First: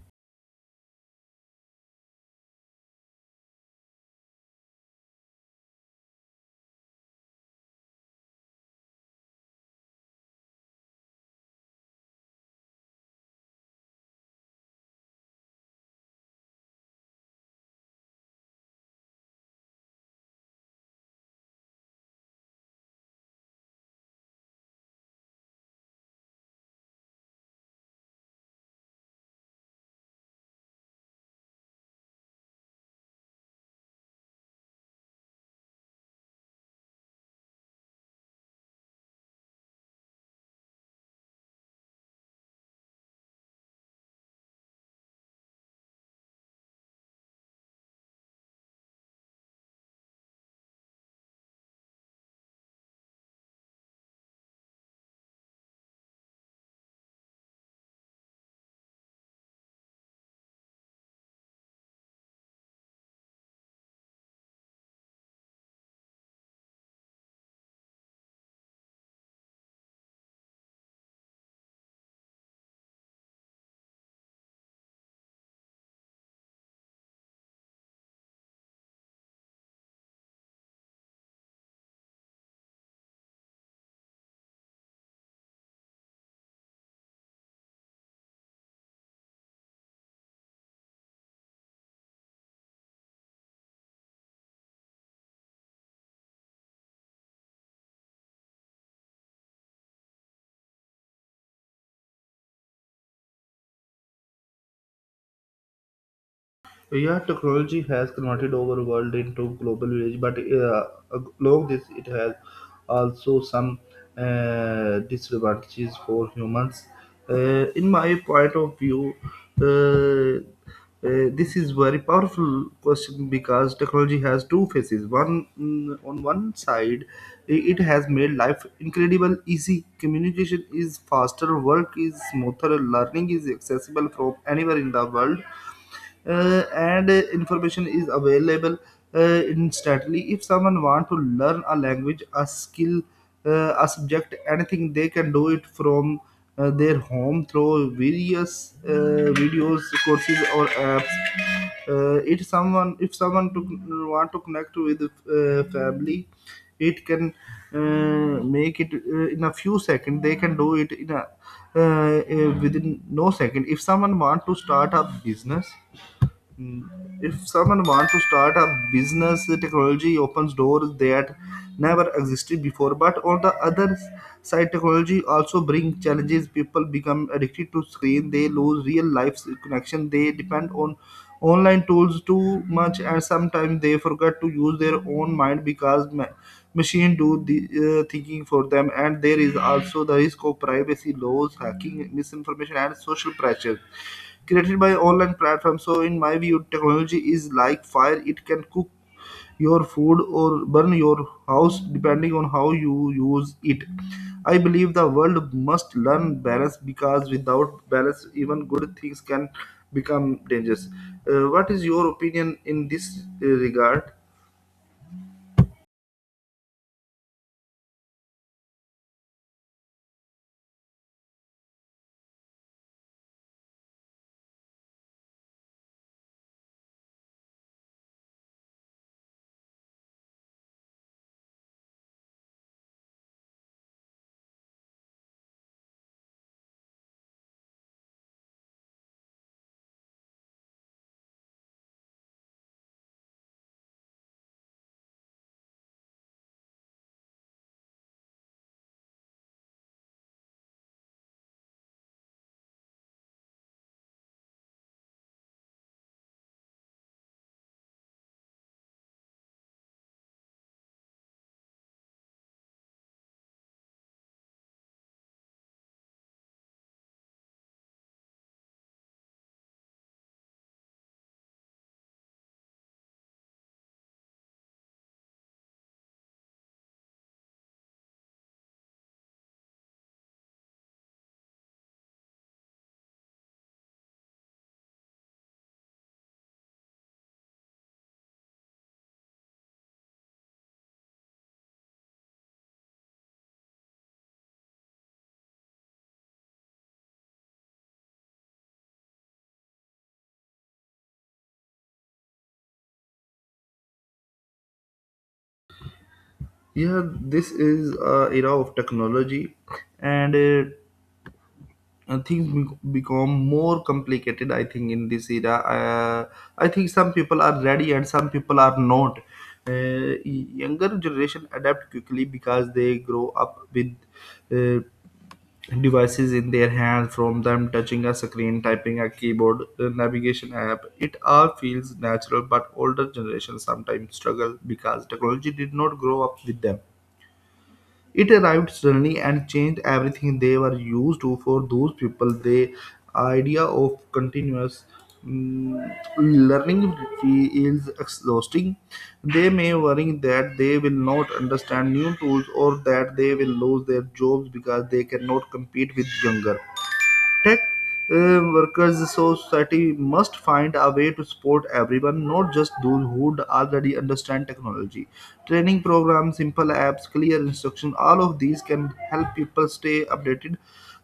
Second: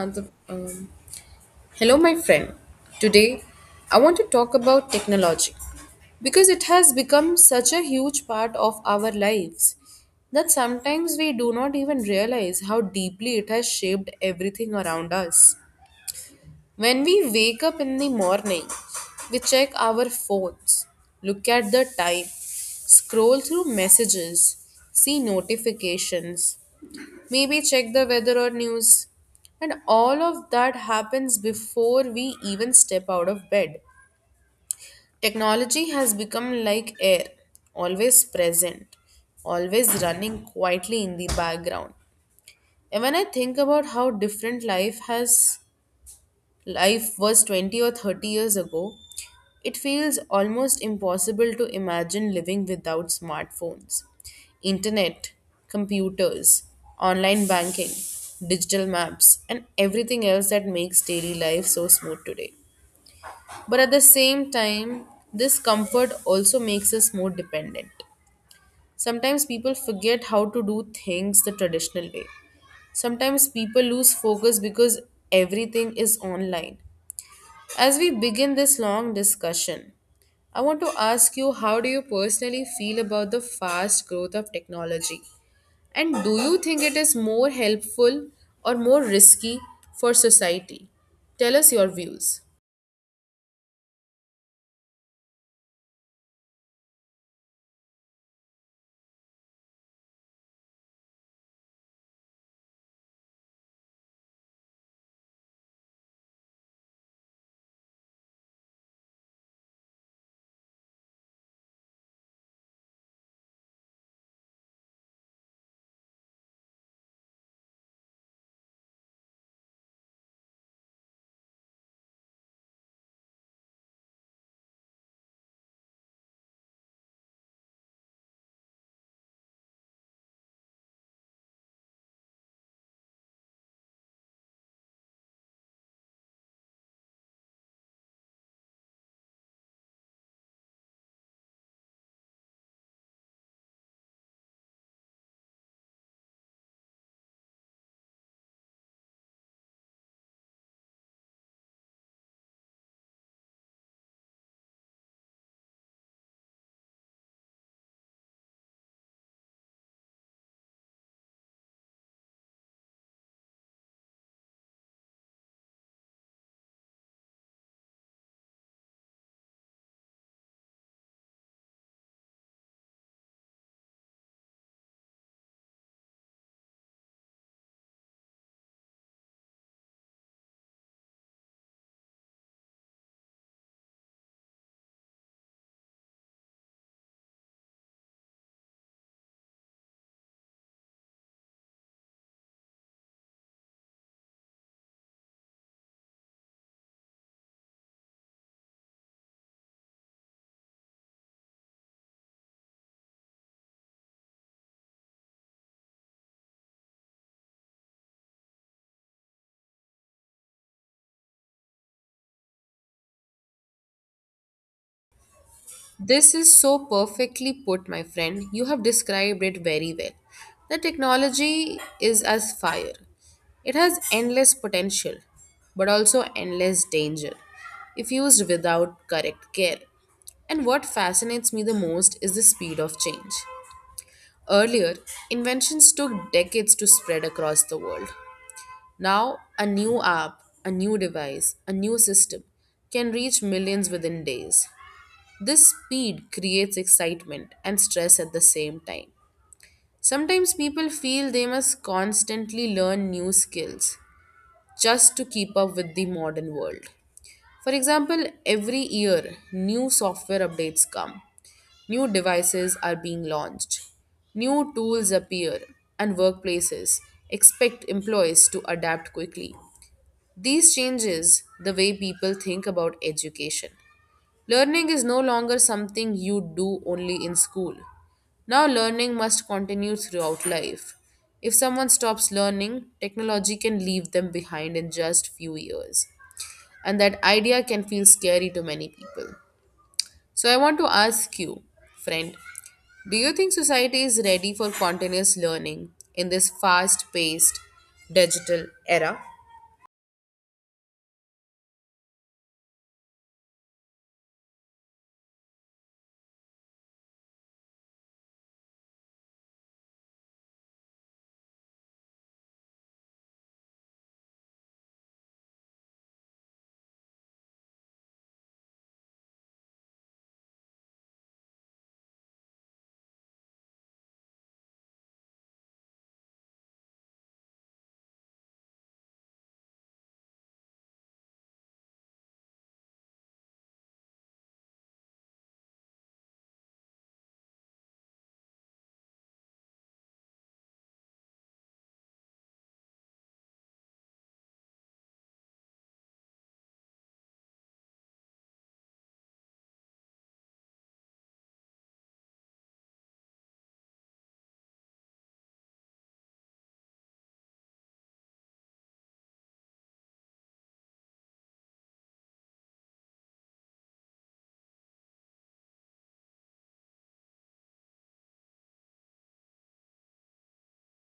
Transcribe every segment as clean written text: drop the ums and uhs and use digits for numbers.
And the- um, Hello, my friend. Today, I want to talk about technology because it has become such a huge part of our lives that sometimes we do not even realize how deeply it has shaped everything around us. When we wake up in the morning, we check our phones, look at the time, scroll through messages, see notifications, maybe check the weather or news. And all of that happens before we even step out of bed. Technology has become like air, always present, always running quietly in the background. And when I think about how different life was 20 or 30 years ago, it feels almost impossible to imagine living without smartphones, internet, computers, online banking, digital maps, and everything else that makes daily life so smooth today. But at the same time, this comfort also makes us more dependent. Sometimes people forget how to do things the traditional way. Sometimes people lose focus because everything is online. As we begin this long discussion, I want to ask you, how do you personally feel about the fast growth of technology? And do you think it is more helpful or more risky for society? Tell us your views. Yeah, technology has converted our world into global village, but along this, it has also some disadvantages for humans. In my point of view, uh, this is very powerful question because technology has two faces. One on one side, it has made life incredible easy. Communication is faster, work is smoother, learning is accessible from anywhere in the world and information is available instantly. If someone want to learn a language, a skill, a subject, anything, they can do it from their home through various videos, courses, or apps. It someone if someone to want to connect with family, it can make it in a few seconds. They can do it in a within no second. If someone want to start a business. Mm, if someone wants to start a business, technology opens doors that never existed before, but on the other side technology also brings challenges. People become addicted to screen, they lose real life connection, they depend on online tools too much, and sometimes they forget to use their own mind because machine do the thinking for them. And there is also the risk of privacy laws, hacking, misinformation, and social pressure created by online platforms. So, in my view, technology is like fire; it can cook your food or burn your house depending on how you use it. I believe the world must learn balance because without balance, even good things can become dangerous. What is your opinion in this regard? This is so perfectly put, my friend. You have described it very well. The technology is as fire. It has endless potential, but also endless danger if used without correct care. And what fascinates me the most is the speed of change. Earlier, inventions took decades to spread across the world. Now, a new app, a new device, a new system can reach millions within days. This speed creates excitement and stress at the same time. Sometimes people feel they must constantly learn new skills just to keep up with the modern world. For example, every year new software updates come. New devices are being launched. New tools appear, and workplaces expect employees to adapt quickly. These changes the way people think about education. Learning is no longer something you do only in school. Now, learning must continue throughout life. If someone stops learning, technology can leave them behind in just few years. And that idea can feel scary to many people. So, I want to ask you, friend, do you think society is ready for continuous learning in this fast paced digital era? Yeah, this is era of technology, and uh, and things become more complicated. I think in this era, I think some people are ready and some people are not. uh, Younger generation adapt quickly because they grow up with uh, devices in their hand. From them touching a screen, typing a keyboard, a navigation app, it all feels natural. But older generation sometimes struggle because technology did not grow up with them. It arrived suddenly and changed everything they were used to. For those people, the idea of continuous mm, learning feels exhausting. They may worry that they will not understand new tools or that they will lose their jobs because they cannot compete with younger tech workers. So society must find a way to support everyone, not just those who already understand technology. Training programs, simple apps, clear instruction, all of these can help people stay updated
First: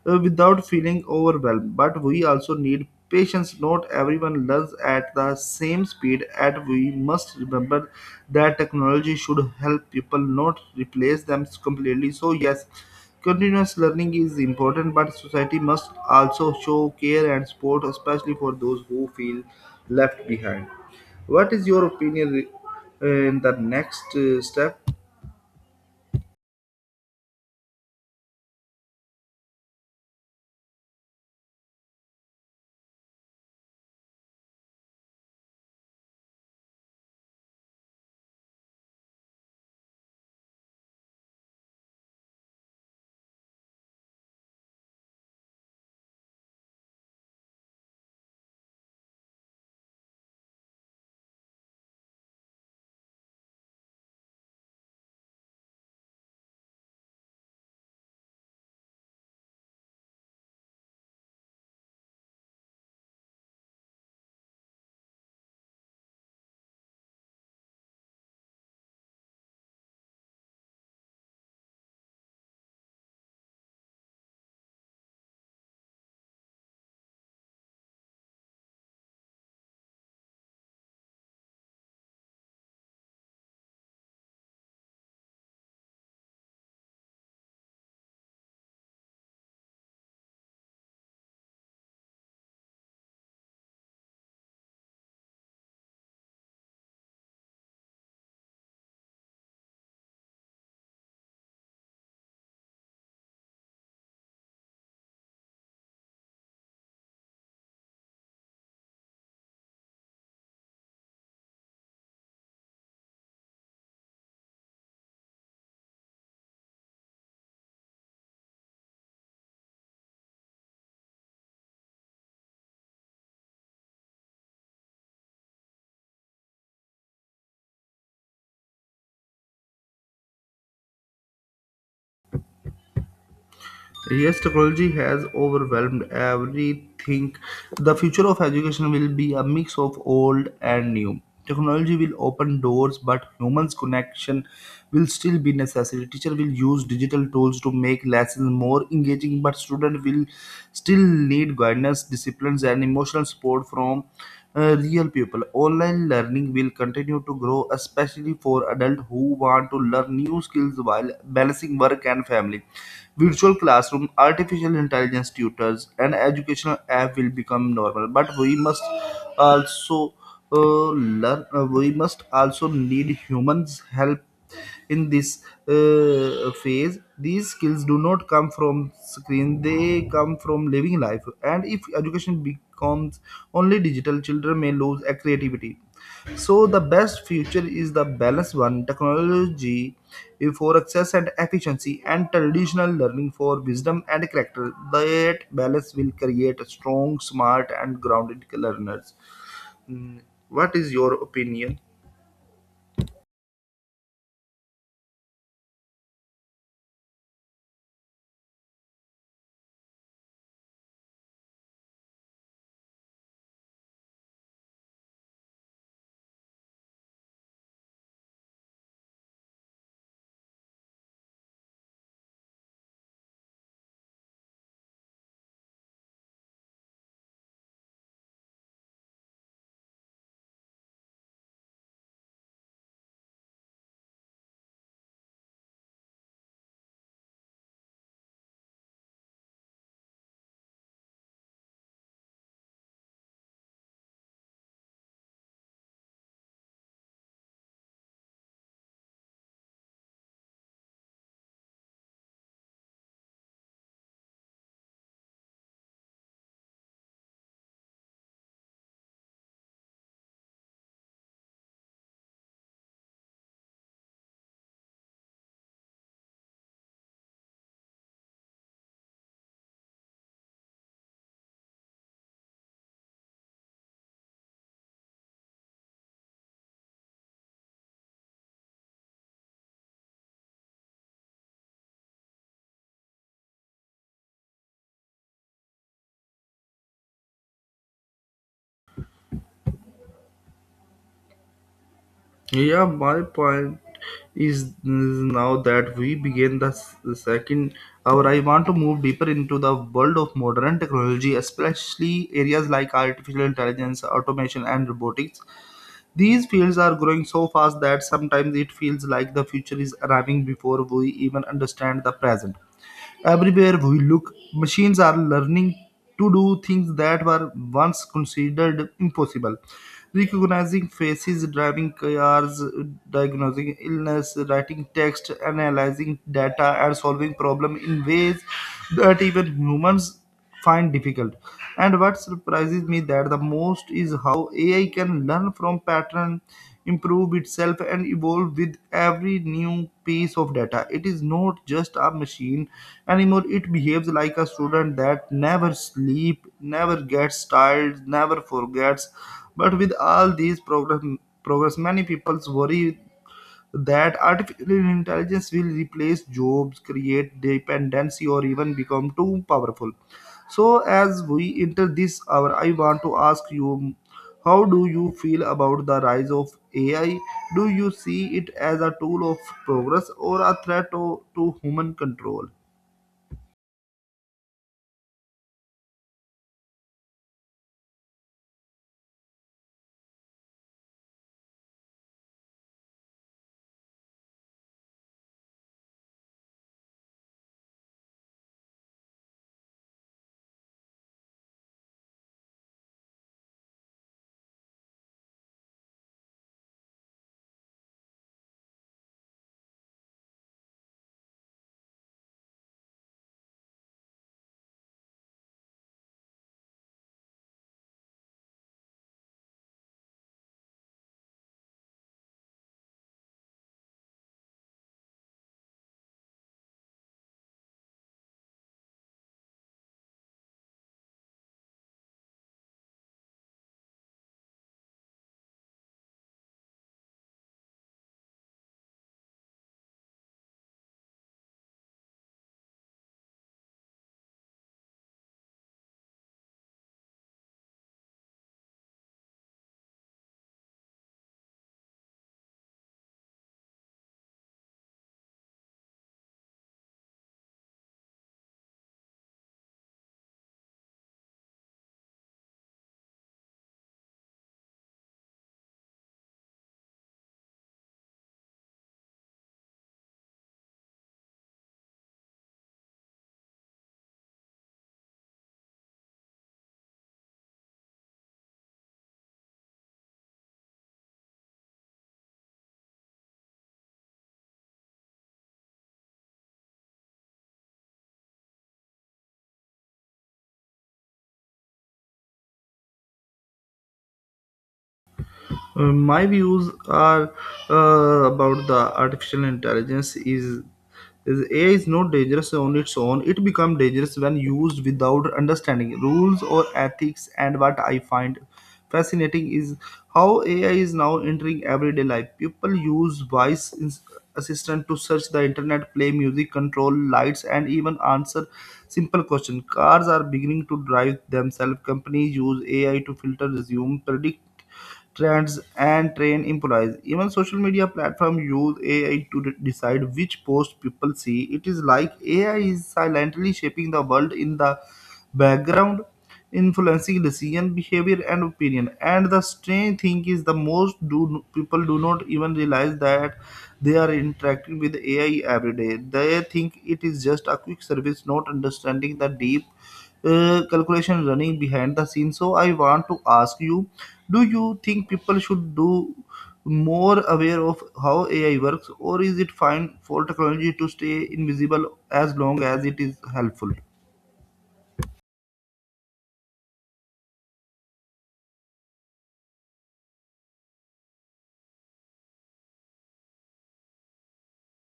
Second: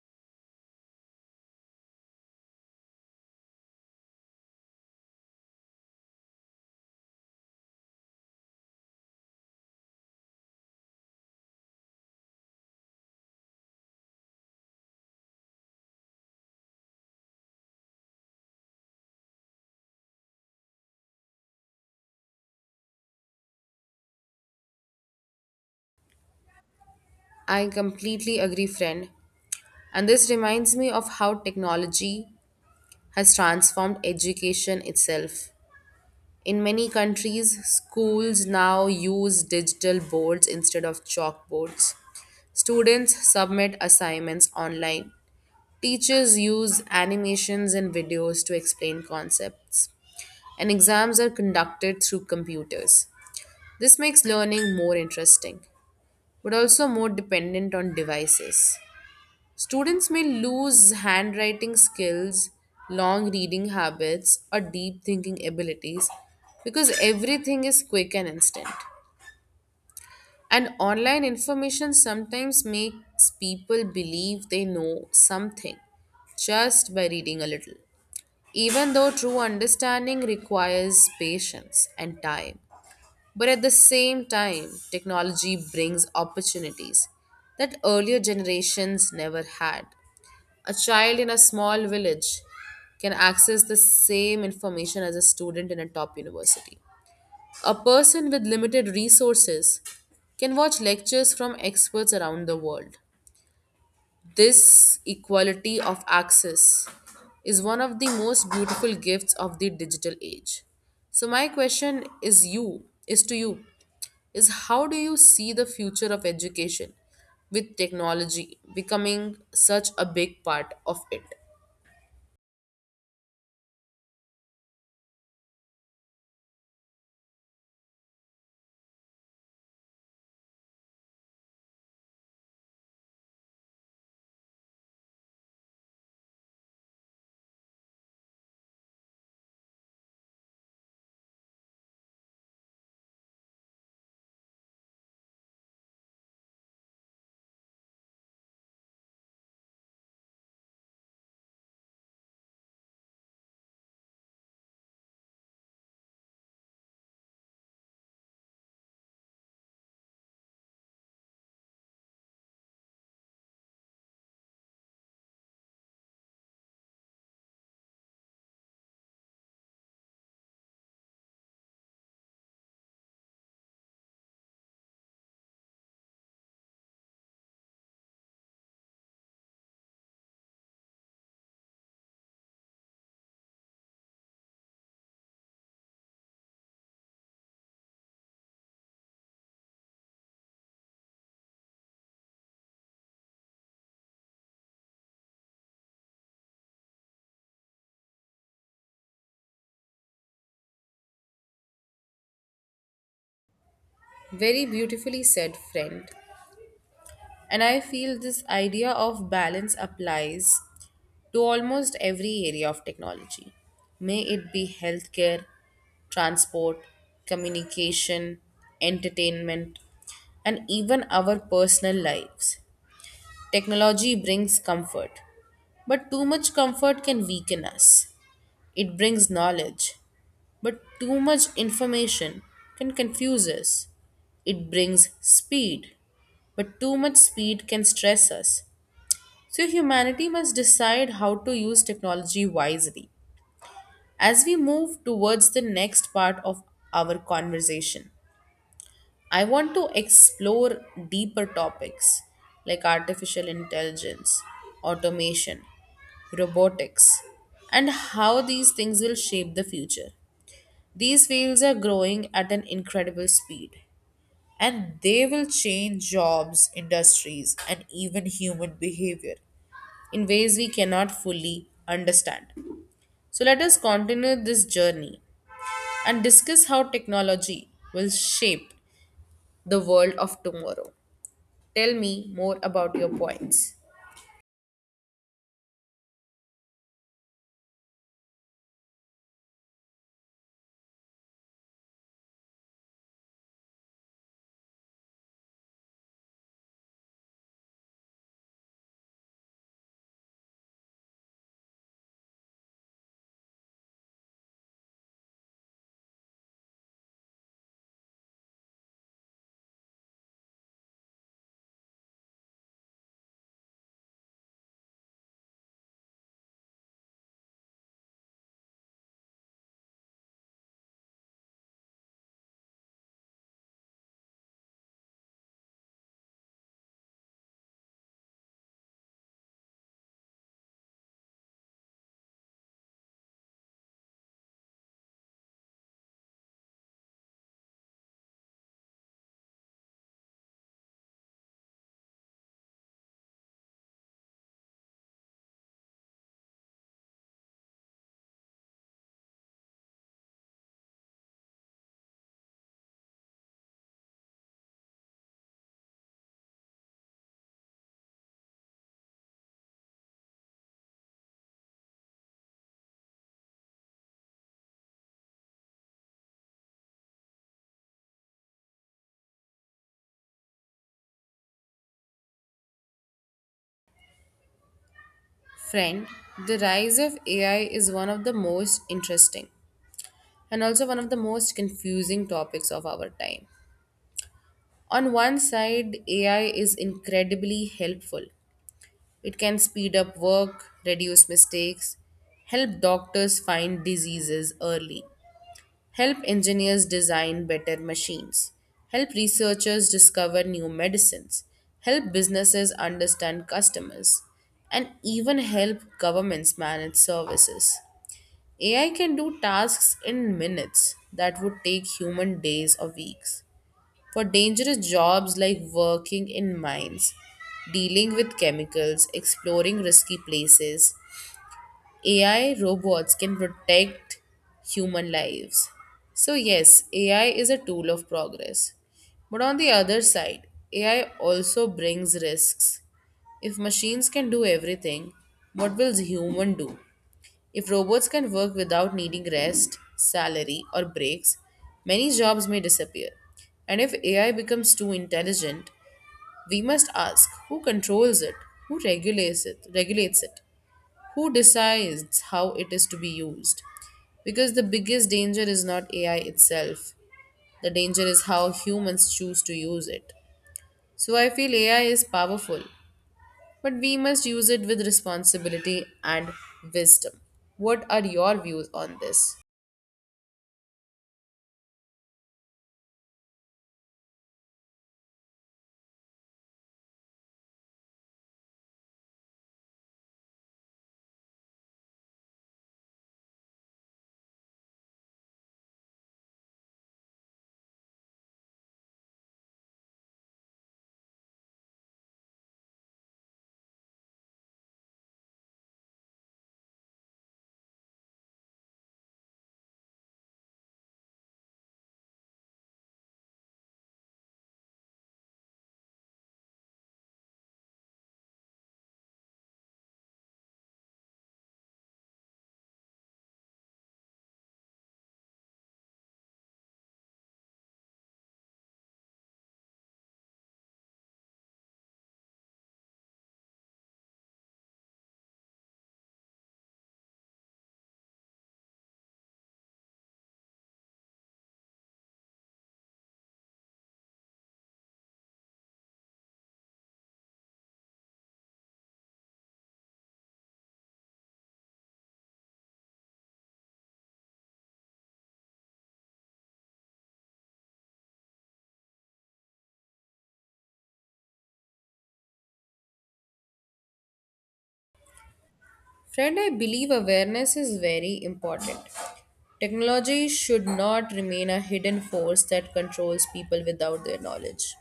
without feeling overwhelmed. But we also need patience. Not everyone learns at the same speed, and we must remember that technology should help people, not replace them completely. So, yes, continuous learning is important, but society must also show care and support, especially for those who feel left behind. What is your opinion in the next step? I completely agree, friend. And this reminds me of how technology has transformed education itself. In many countries, schools now use digital boards instead of chalkboards. Students submit assignments online. Teachers use animations and videos to explain concepts, and exams are conducted through computers. This makes learning more interesting, but also more dependent on devices. Students may lose handwriting skills, long reading habits, or deep thinking abilities because everything is quick and instant. And online information sometimes makes people believe they know something just by reading a little, even though true understanding requires patience and time. But at the same time, technology brings opportunities that earlier generations never had. A child in a small village can access the same information as a student in a top university. A person with limited resources can watch lectures from experts around the world. This equality of access is one of the most beautiful gifts of the digital age. So my question is to you, is how do you see the future of education with technology becoming such a big part of it? Yes, technology has overwhelmed everything. The future of education will be a mix of old and new. Technology will open doors, but humans' connection will still be necessary. Teacher will use digital tools to make lessons more engaging, but student will still need guidance, disciplines, and emotional support from real people. Online learning will continue to grow, especially for adults who want to learn new skills while balancing work and family. Virtual classroom, artificial intelligence tutors, and educational app will become normal. But we must also learn. We must also need humans' help in this phase. These skills do not come from screen; they come from living life. And if education becomes only digital, children may lose a creativity. So the best future is the balanced one: technology for access and efficiency, and traditional learning for wisdom and character. That balance will create strong, smart and grounded learners. Mm, What is your opinion? Very beautifully said, friend. And I feel this idea of balance applies to almost every area of technology. May it be healthcare, transport, communication, entertainment, and even our personal lives. Technology brings comfort, but too much comfort can weaken us. It brings knowledge, but too much information can confuse us. It brings speed, but too much speed can stress us. So, humanity must decide how to use technology wisely. As we move towards the next part of our conversation, I want to explore deeper topics like artificial intelligence, automation, robotics, and how these things will shape the future. These fields are growing at an incredible speed, and they will change jobs, industries, and even human behavior in ways we cannot fully understand. So, let us continue this journey and discuss how technology will shape the world of tomorrow. Tell me more about your points. Yeah, my point is now that we begin the the second hour. I want to move deeper into the world of modern technology, especially areas like artificial intelligence, automation, and robotics. These fields are growing so fast that sometimes it feels like the future is arriving before we even understand the present. Everywhere we look, machines are learning to do things that were once considered impossible. Recognizing faces, driving cars, diagnosing illness, writing text, analyzing data, and solving problems in ways that even humans find difficult. And what surprises me that the most is how AI can learn from pattern, improve itself, and evolve with every new piece of data. It is not just a machine anymore. It behaves like a student that never sleep, never gets tired, never forgets. But with all these progress, many people worry that artificial intelligence will replace jobs, create dependency, or even become too powerful. So, as we enter this hour, I want to ask you, how do you feel about the rise of AI? Do you see it as a tool of progress or a threat to human control? Friend, the rise of AI is one of the most interesting and also one of the most confusing topics of our time. On one side, AI is incredibly helpful. It can speed up work, reduce mistakes, help doctors find diseases early, help engineers design better machines, help researchers discover new medicines, help businesses understand customers, and even help governments manage services. AI can do tasks in minutes that would take human days or weeks. For dangerous jobs like working in mines, dealing with chemicals, exploring risky places, AI robots can protect human lives. So, yes, AI is a tool of progress. But on the other side, AI also brings risks. If machines can do everything, what will human do? If robots can work without needing rest, salary, or breaks, many jobs may disappear. And if AI becomes too intelligent, we must ask who controls it, who regulates it, who decides how it is to be used. Because the biggest danger is not AI itself. The danger is how humans choose to use it. So I feel AI is powerful, but we must use it with responsibility and wisdom. What are your views on this? My views are about the artificial intelligence is AI is not dangerous on its own. It becomes dangerous when used without understanding rules or ethics. And what I find fascinating is how AI is now entering everyday life. People use voice assistant to search the internet, play music, control lights, and even answer simple questions. Cars are beginning to drive themselves. Companies use AI to filter, resume, predict trends and train employees. Even social media platforms use AI to decide which post people see. It is like AI is silently shaping the world in the background, influencing decision, behavior, and opinion. And the strange thing is, the most do people do not even realize that they are interacting with AI every day. They think it is just a quick service, not understanding the deep calculation running behind the scenes. So I want to ask you, do you think people should do more aware of how AI works, or is it fine for technology to stay invisible as long as it is helpful? Friend, I believe awareness is very important. Technology should not remain a hidden force that controls people without their knowledge.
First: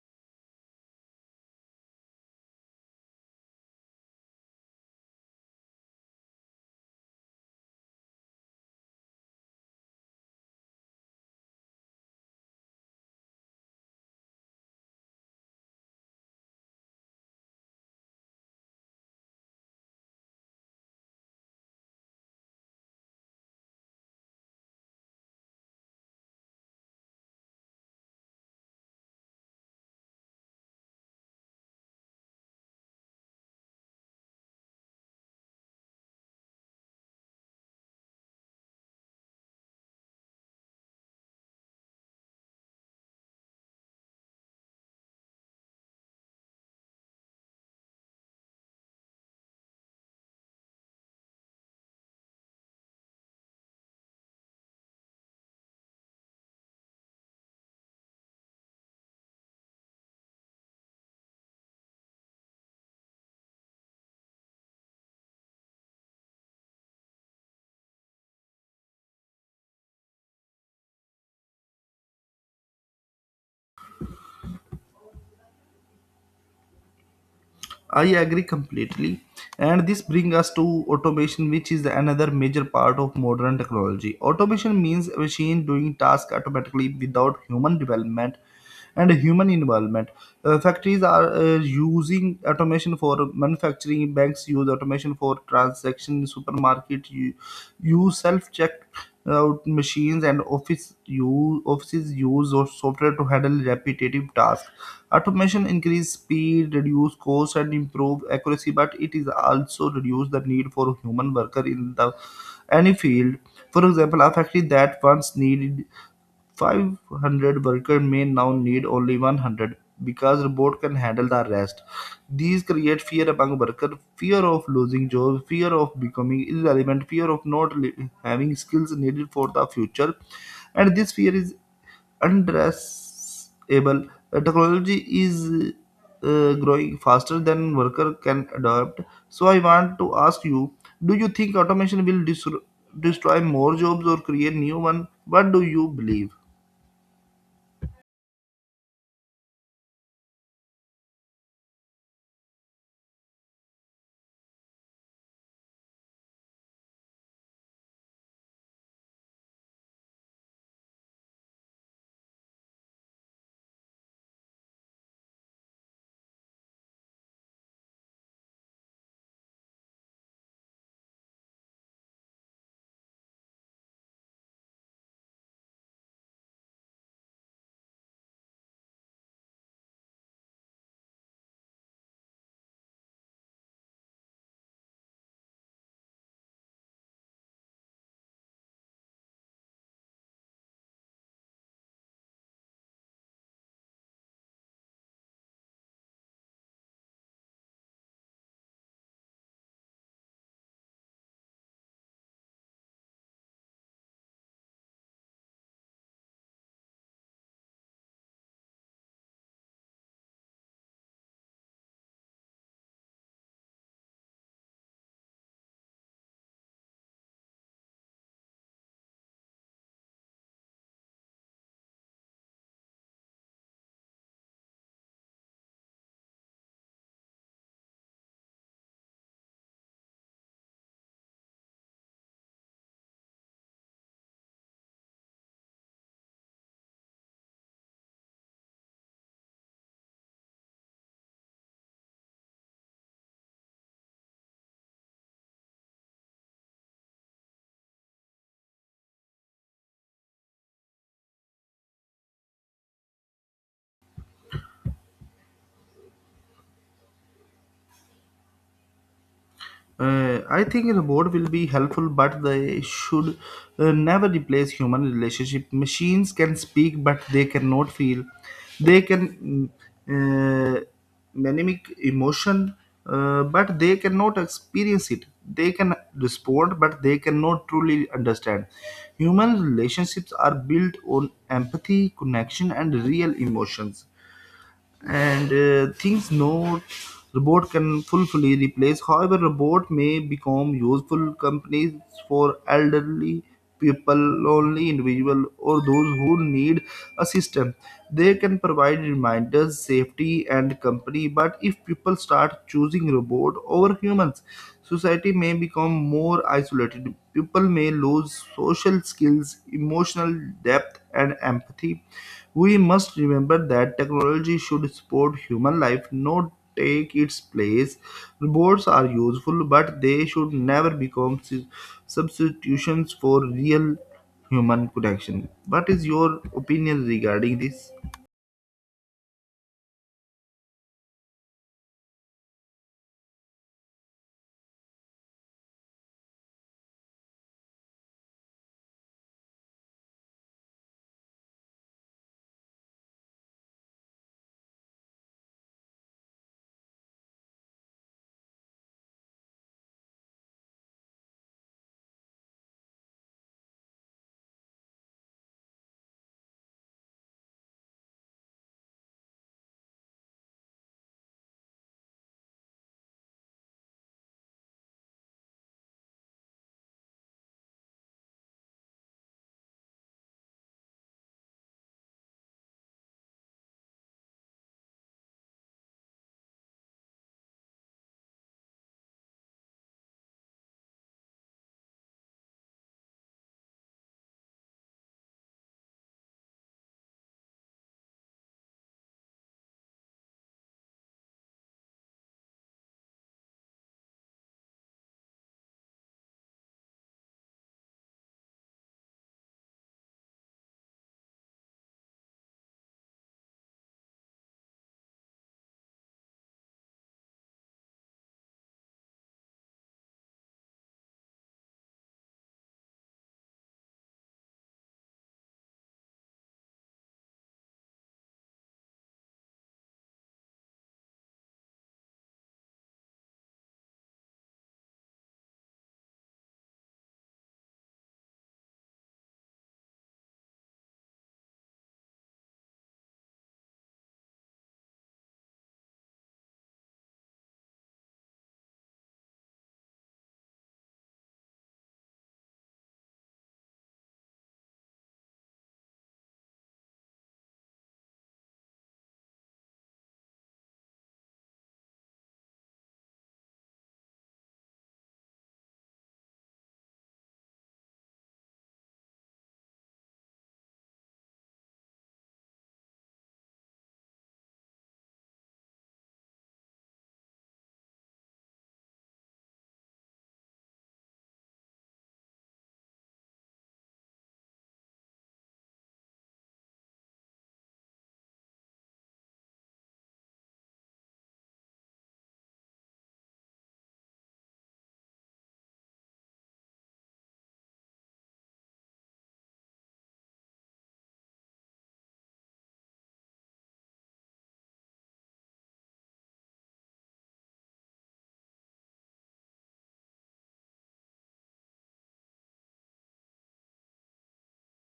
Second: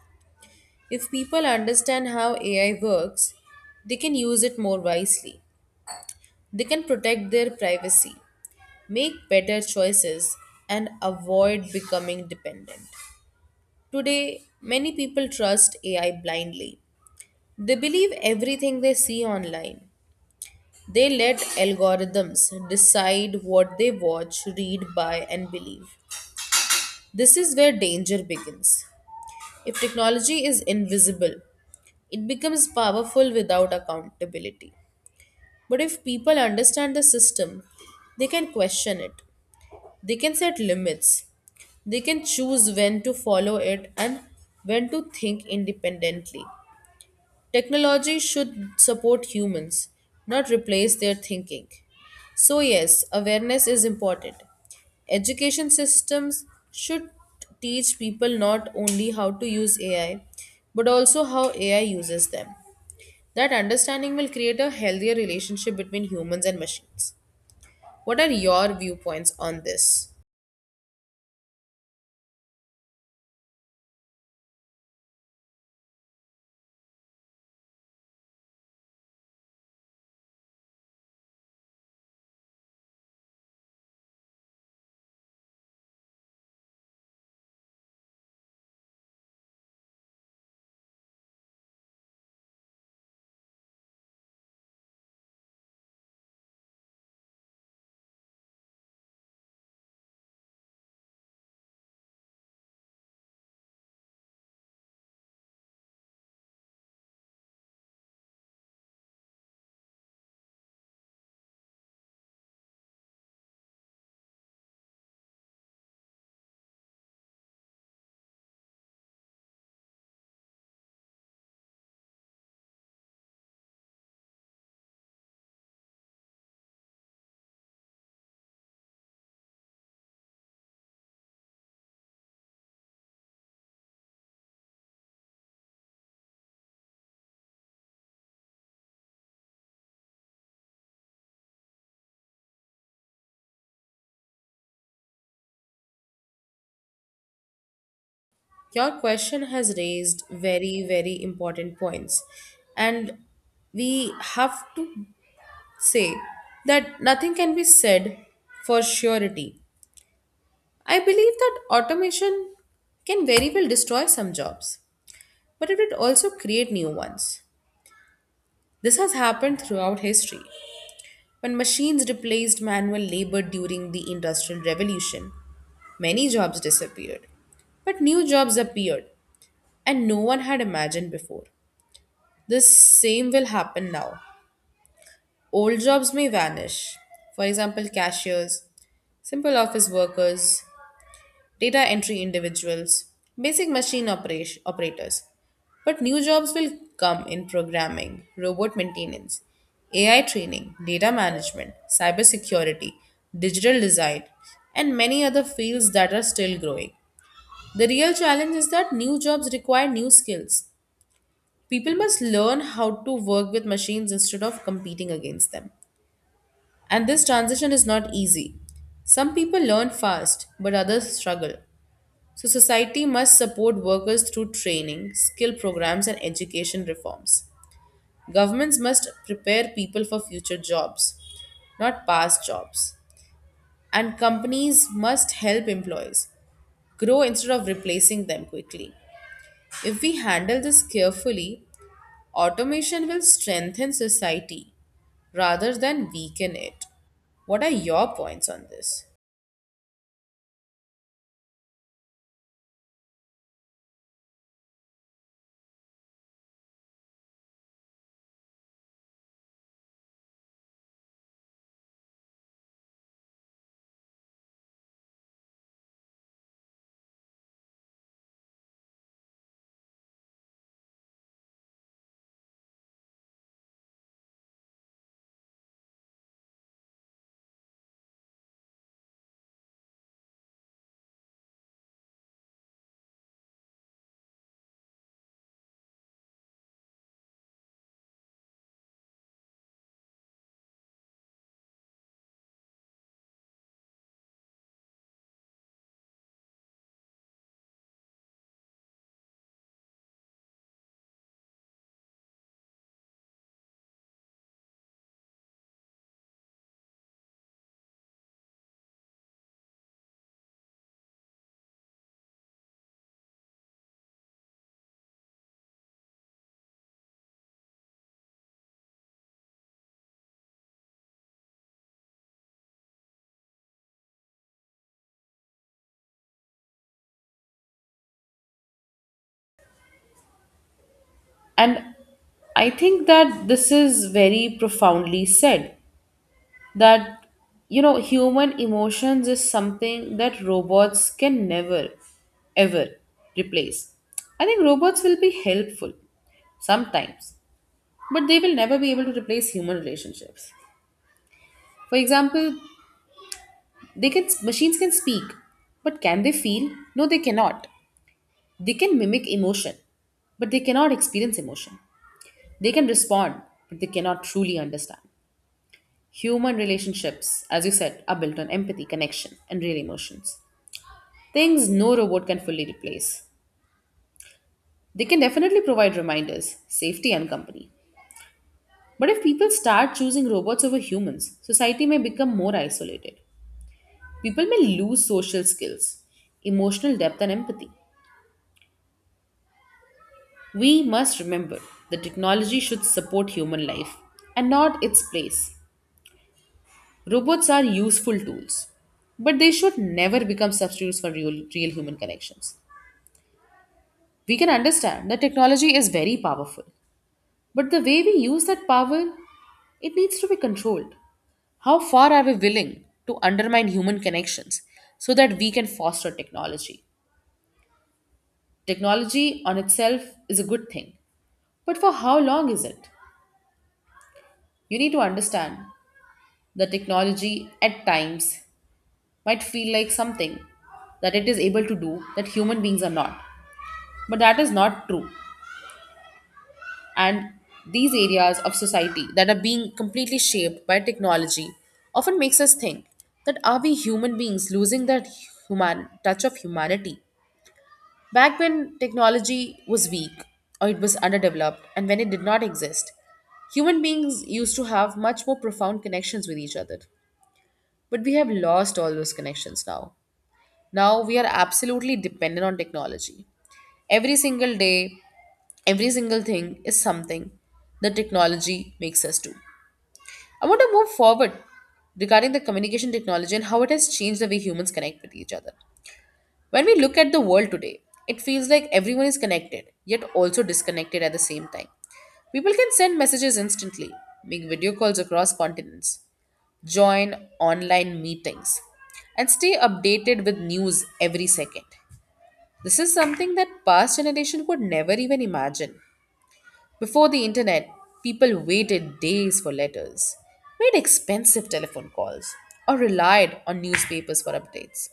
If people understand how AI works, they can use it more wisely. They can protect their privacy, make better choices, and avoid becoming dependent. Today, many people trust AI blindly. They believe everything they see online. They let algorithms decide what they watch, read, buy, and believe. This is where danger begins. If technology is invisible, it becomes powerful without accountability. But if people understand the system, they can question it. They can set limits. They can choose when to follow it and when to think independently. Technology should support humans, not replace their thinking. So, yes, awareness is important. Education systems should teach people not only how to use AI, but also how AI uses them. That understanding will create a healthier relationship between humans and machines. What are your viewpoints on this? I agree completely. And this brings us to automation, which is another major part of modern technology. Automation means a machine doing tasks automatically without human development and human involvement. Factories are using automation for manufacturing, banks use automation for transaction, supermarket use self-check out machines, and office use, offices use of software to handle repetitive tasks. Automation increase speed, reduce cost, and improve accuracy, but it is also reduce the need for human worker in the any field. For example, a factory that once needed 500 workers may now need only 100 because robots can handle the rest. These create fear among workers, fear of losing jobs, fear of becoming irrelevant, fear of not having skills needed for the future, and this fear is undressed able. Technology is growing faster than worker can adapt. So I want to ask you, do you think automation will destroy more jobs or create new one? What do you believe? Your question has raised very, very important points, and we have to say that nothing can be said for surety. I believe that automation can very well destroy some jobs, but it will also create new ones. This has happened throughout history. When machines replaced manual labor during the Industrial Revolution, many jobs disappeared. But new jobs appeared, and no one had imagined before. The same will happen now. Old jobs may vanish, for example, cashiers, simple office workers, data entry individuals, basic machine operators. But new jobs will come in programming, robot maintenance, AI training, data management, cybersecurity, digital design, and many other fields that are still growing. The real challenge is that new jobs require new skills. People must learn how to work with machines instead of competing against them. And this transition is not easy. Some people learn fast, but others struggle. So, society must support workers through training, skill programs, and education reforms. Governments must prepare people for future jobs, not past jobs. And companies must help employees grow instead of replacing them quickly. If we handle this carefully, automation will strengthen society rather than weaken it. What are your points on this? I think robot will be helpful, but they should never replace human relationship. Machines can speak, but they cannot feel. They can mm, uh, mimic emotion, but they cannot experience it. They can respond, but they cannot truly understand. Human relationships are built on empathy, connection, and real emotions, and things no robot can fully replace. However, robot may become useful companies for elderly people, lonely individual, or those who need assistance. They can provide reminders, safety, and company. But if people start choosing robot over humans, society may become more isolated. People may lose social skills, emotional depth, and empathy. We must remember that technology should support human life, not take its place. Robots are useful, but they should never become substitutions for real human connection. What is your opinion regarding this? And I think that this is very profoundly said that, you know, human emotions is something that robots can never ever replace. I think robots will be helpful sometimes, but they will never be able to replace human relationships. For example, they can machines can speak, but can they feel? No, they cannot. They can mimic emotion, but they cannot experience emotion. They can respond, but they cannot truly understand. Human relationships, as you said, are built on empathy, connection, and real emotions. Things no robot can fully replace. They can definitely provide reminders, safety, and company. But if people start choosing robots over humans, society may become more isolated. People may lose social skills, emotional depth, and empathy. We must remember that technology should support human life and not its place. Robots are useful tools, but they should never become substitutes for real, real human connections. We can understand that technology is very powerful, but the way we use that power, it needs to be controlled. How far are we willing to undermine human connections so that we can foster technology? Technology on itself is a good thing, but for how long is it? You need to understand that technology at times might feel like something that it is able to do that human beings are not, but that is not true. And these areas of society that are being completely shaped by technology often makes us think that are we human beings losing that human touch of humanity? Back when technology was weak or it was underdeveloped and when it did not exist, human beings used to have much more profound connections with each other, but we have lost all those connections now. Now we are absolutely dependent on technology. Every single day, every single thing is something that technology makes us do. I want to move forward regarding the communication technology and how it has changed the way humans connect with each other. When we look at the world today, it feels like everyone is connected, yet also disconnected at the same time. People can send messages instantly, make video calls across continents, join online meetings, and stay updated with news every second. This is something that past generation could never even imagine. Before the internet, people waited days for letters, made expensive telephone calls, or relied on newspapers for updates.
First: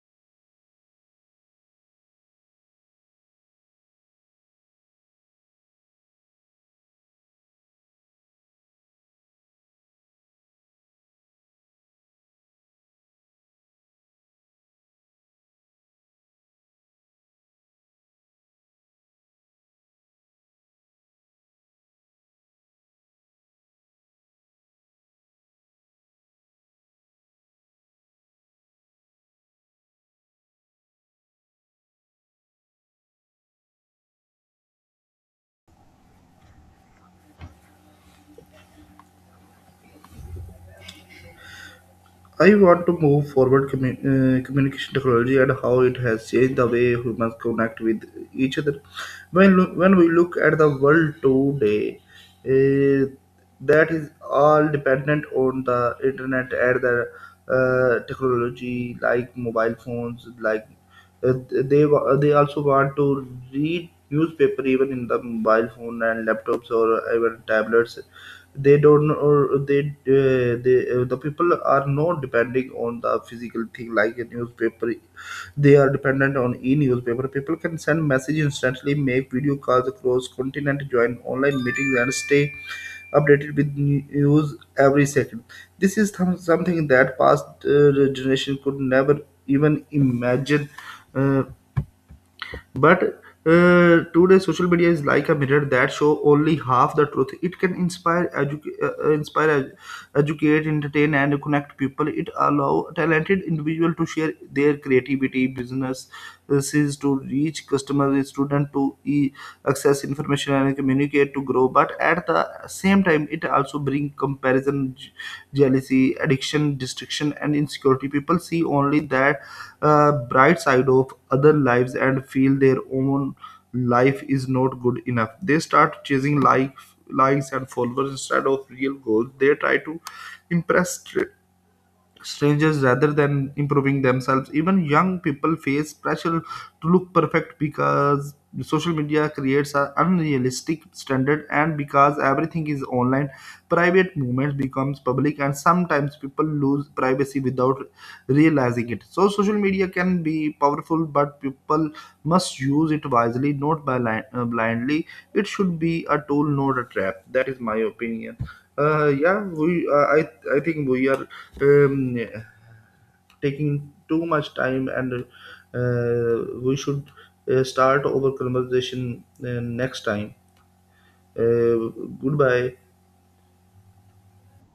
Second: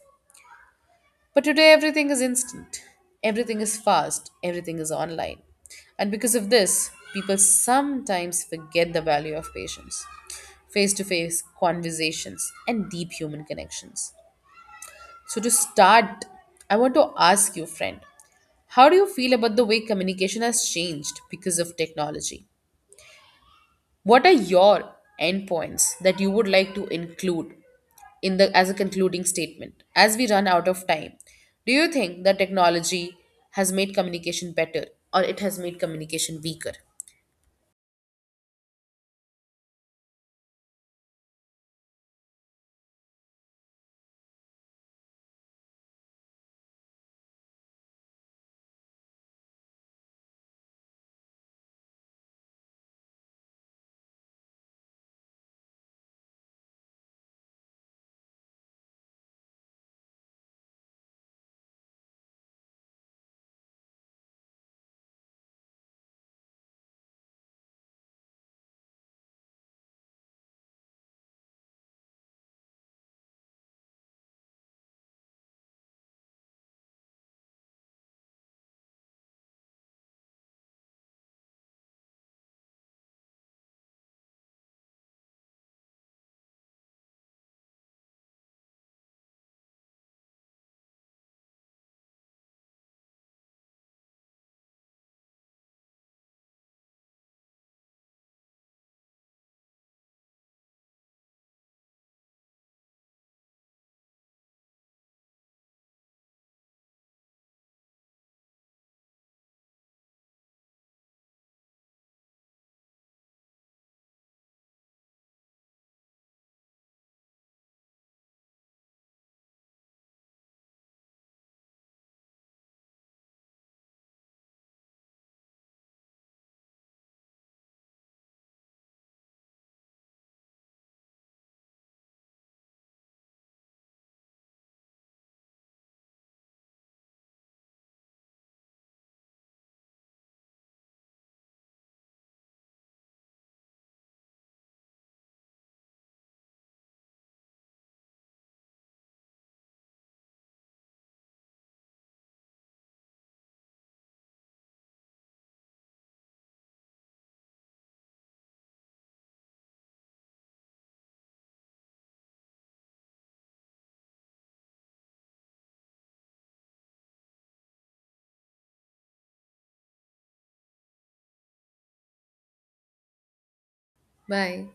But today everything is instant. Everything is fast, everything is online. And because of this, people sometimes forget the value of patience, face to face conversations, and deep human connections. So, to start, I want to ask you, friend, how do you feel about the way communication has changed because of technology? What are your endpoints that you would like to include in the as a concluding statement as we run out of time? Do you think that technology has made communication better or it has made communication weaker? I want to move forward communication technology and how it has changed the way humans connect with each other. When when we look at the world today, uh, that is all dependent on the internet and the technology like mobile phones, like uh, they they also want to read newspaper even in the mobile phone and laptops or even tablets. They don't know, or they the people are not depending on the physical thing like a newspaper. They are dependent on e-newspaper. People can send message instantly, make video calls across continent, join online meetings, and stay updated with news every second. This is something that past generation could never even imagine. Uh, but today, social media is like a mirror that show only half the truth. It can inspire, educate, educate, entertain, and connect people. It allow talented individual to share their creativity, businesses to reach customers, student to access information and communicate to grow. But at the same time it also brings comparison, jealousy, addiction, destruction and insecurity. People see only that bright side of other lives and feel their own life is not good enough. They start chasing likes and followers instead of real goals. They try to impress strangers rather than improving themselves. Even young people face pressure to look perfect because social media creates an unrealistic standard. And because everything is online, private moments becomes public and sometimes people lose privacy without realizing it. So social media can be powerful, but people must use it wisely, not blindly. It should be a tool, not a trap. That is my opinion. Yeah, we. I think we are um, taking too much time, and we should start our conversation next time. Uh, Goodbye. Bye.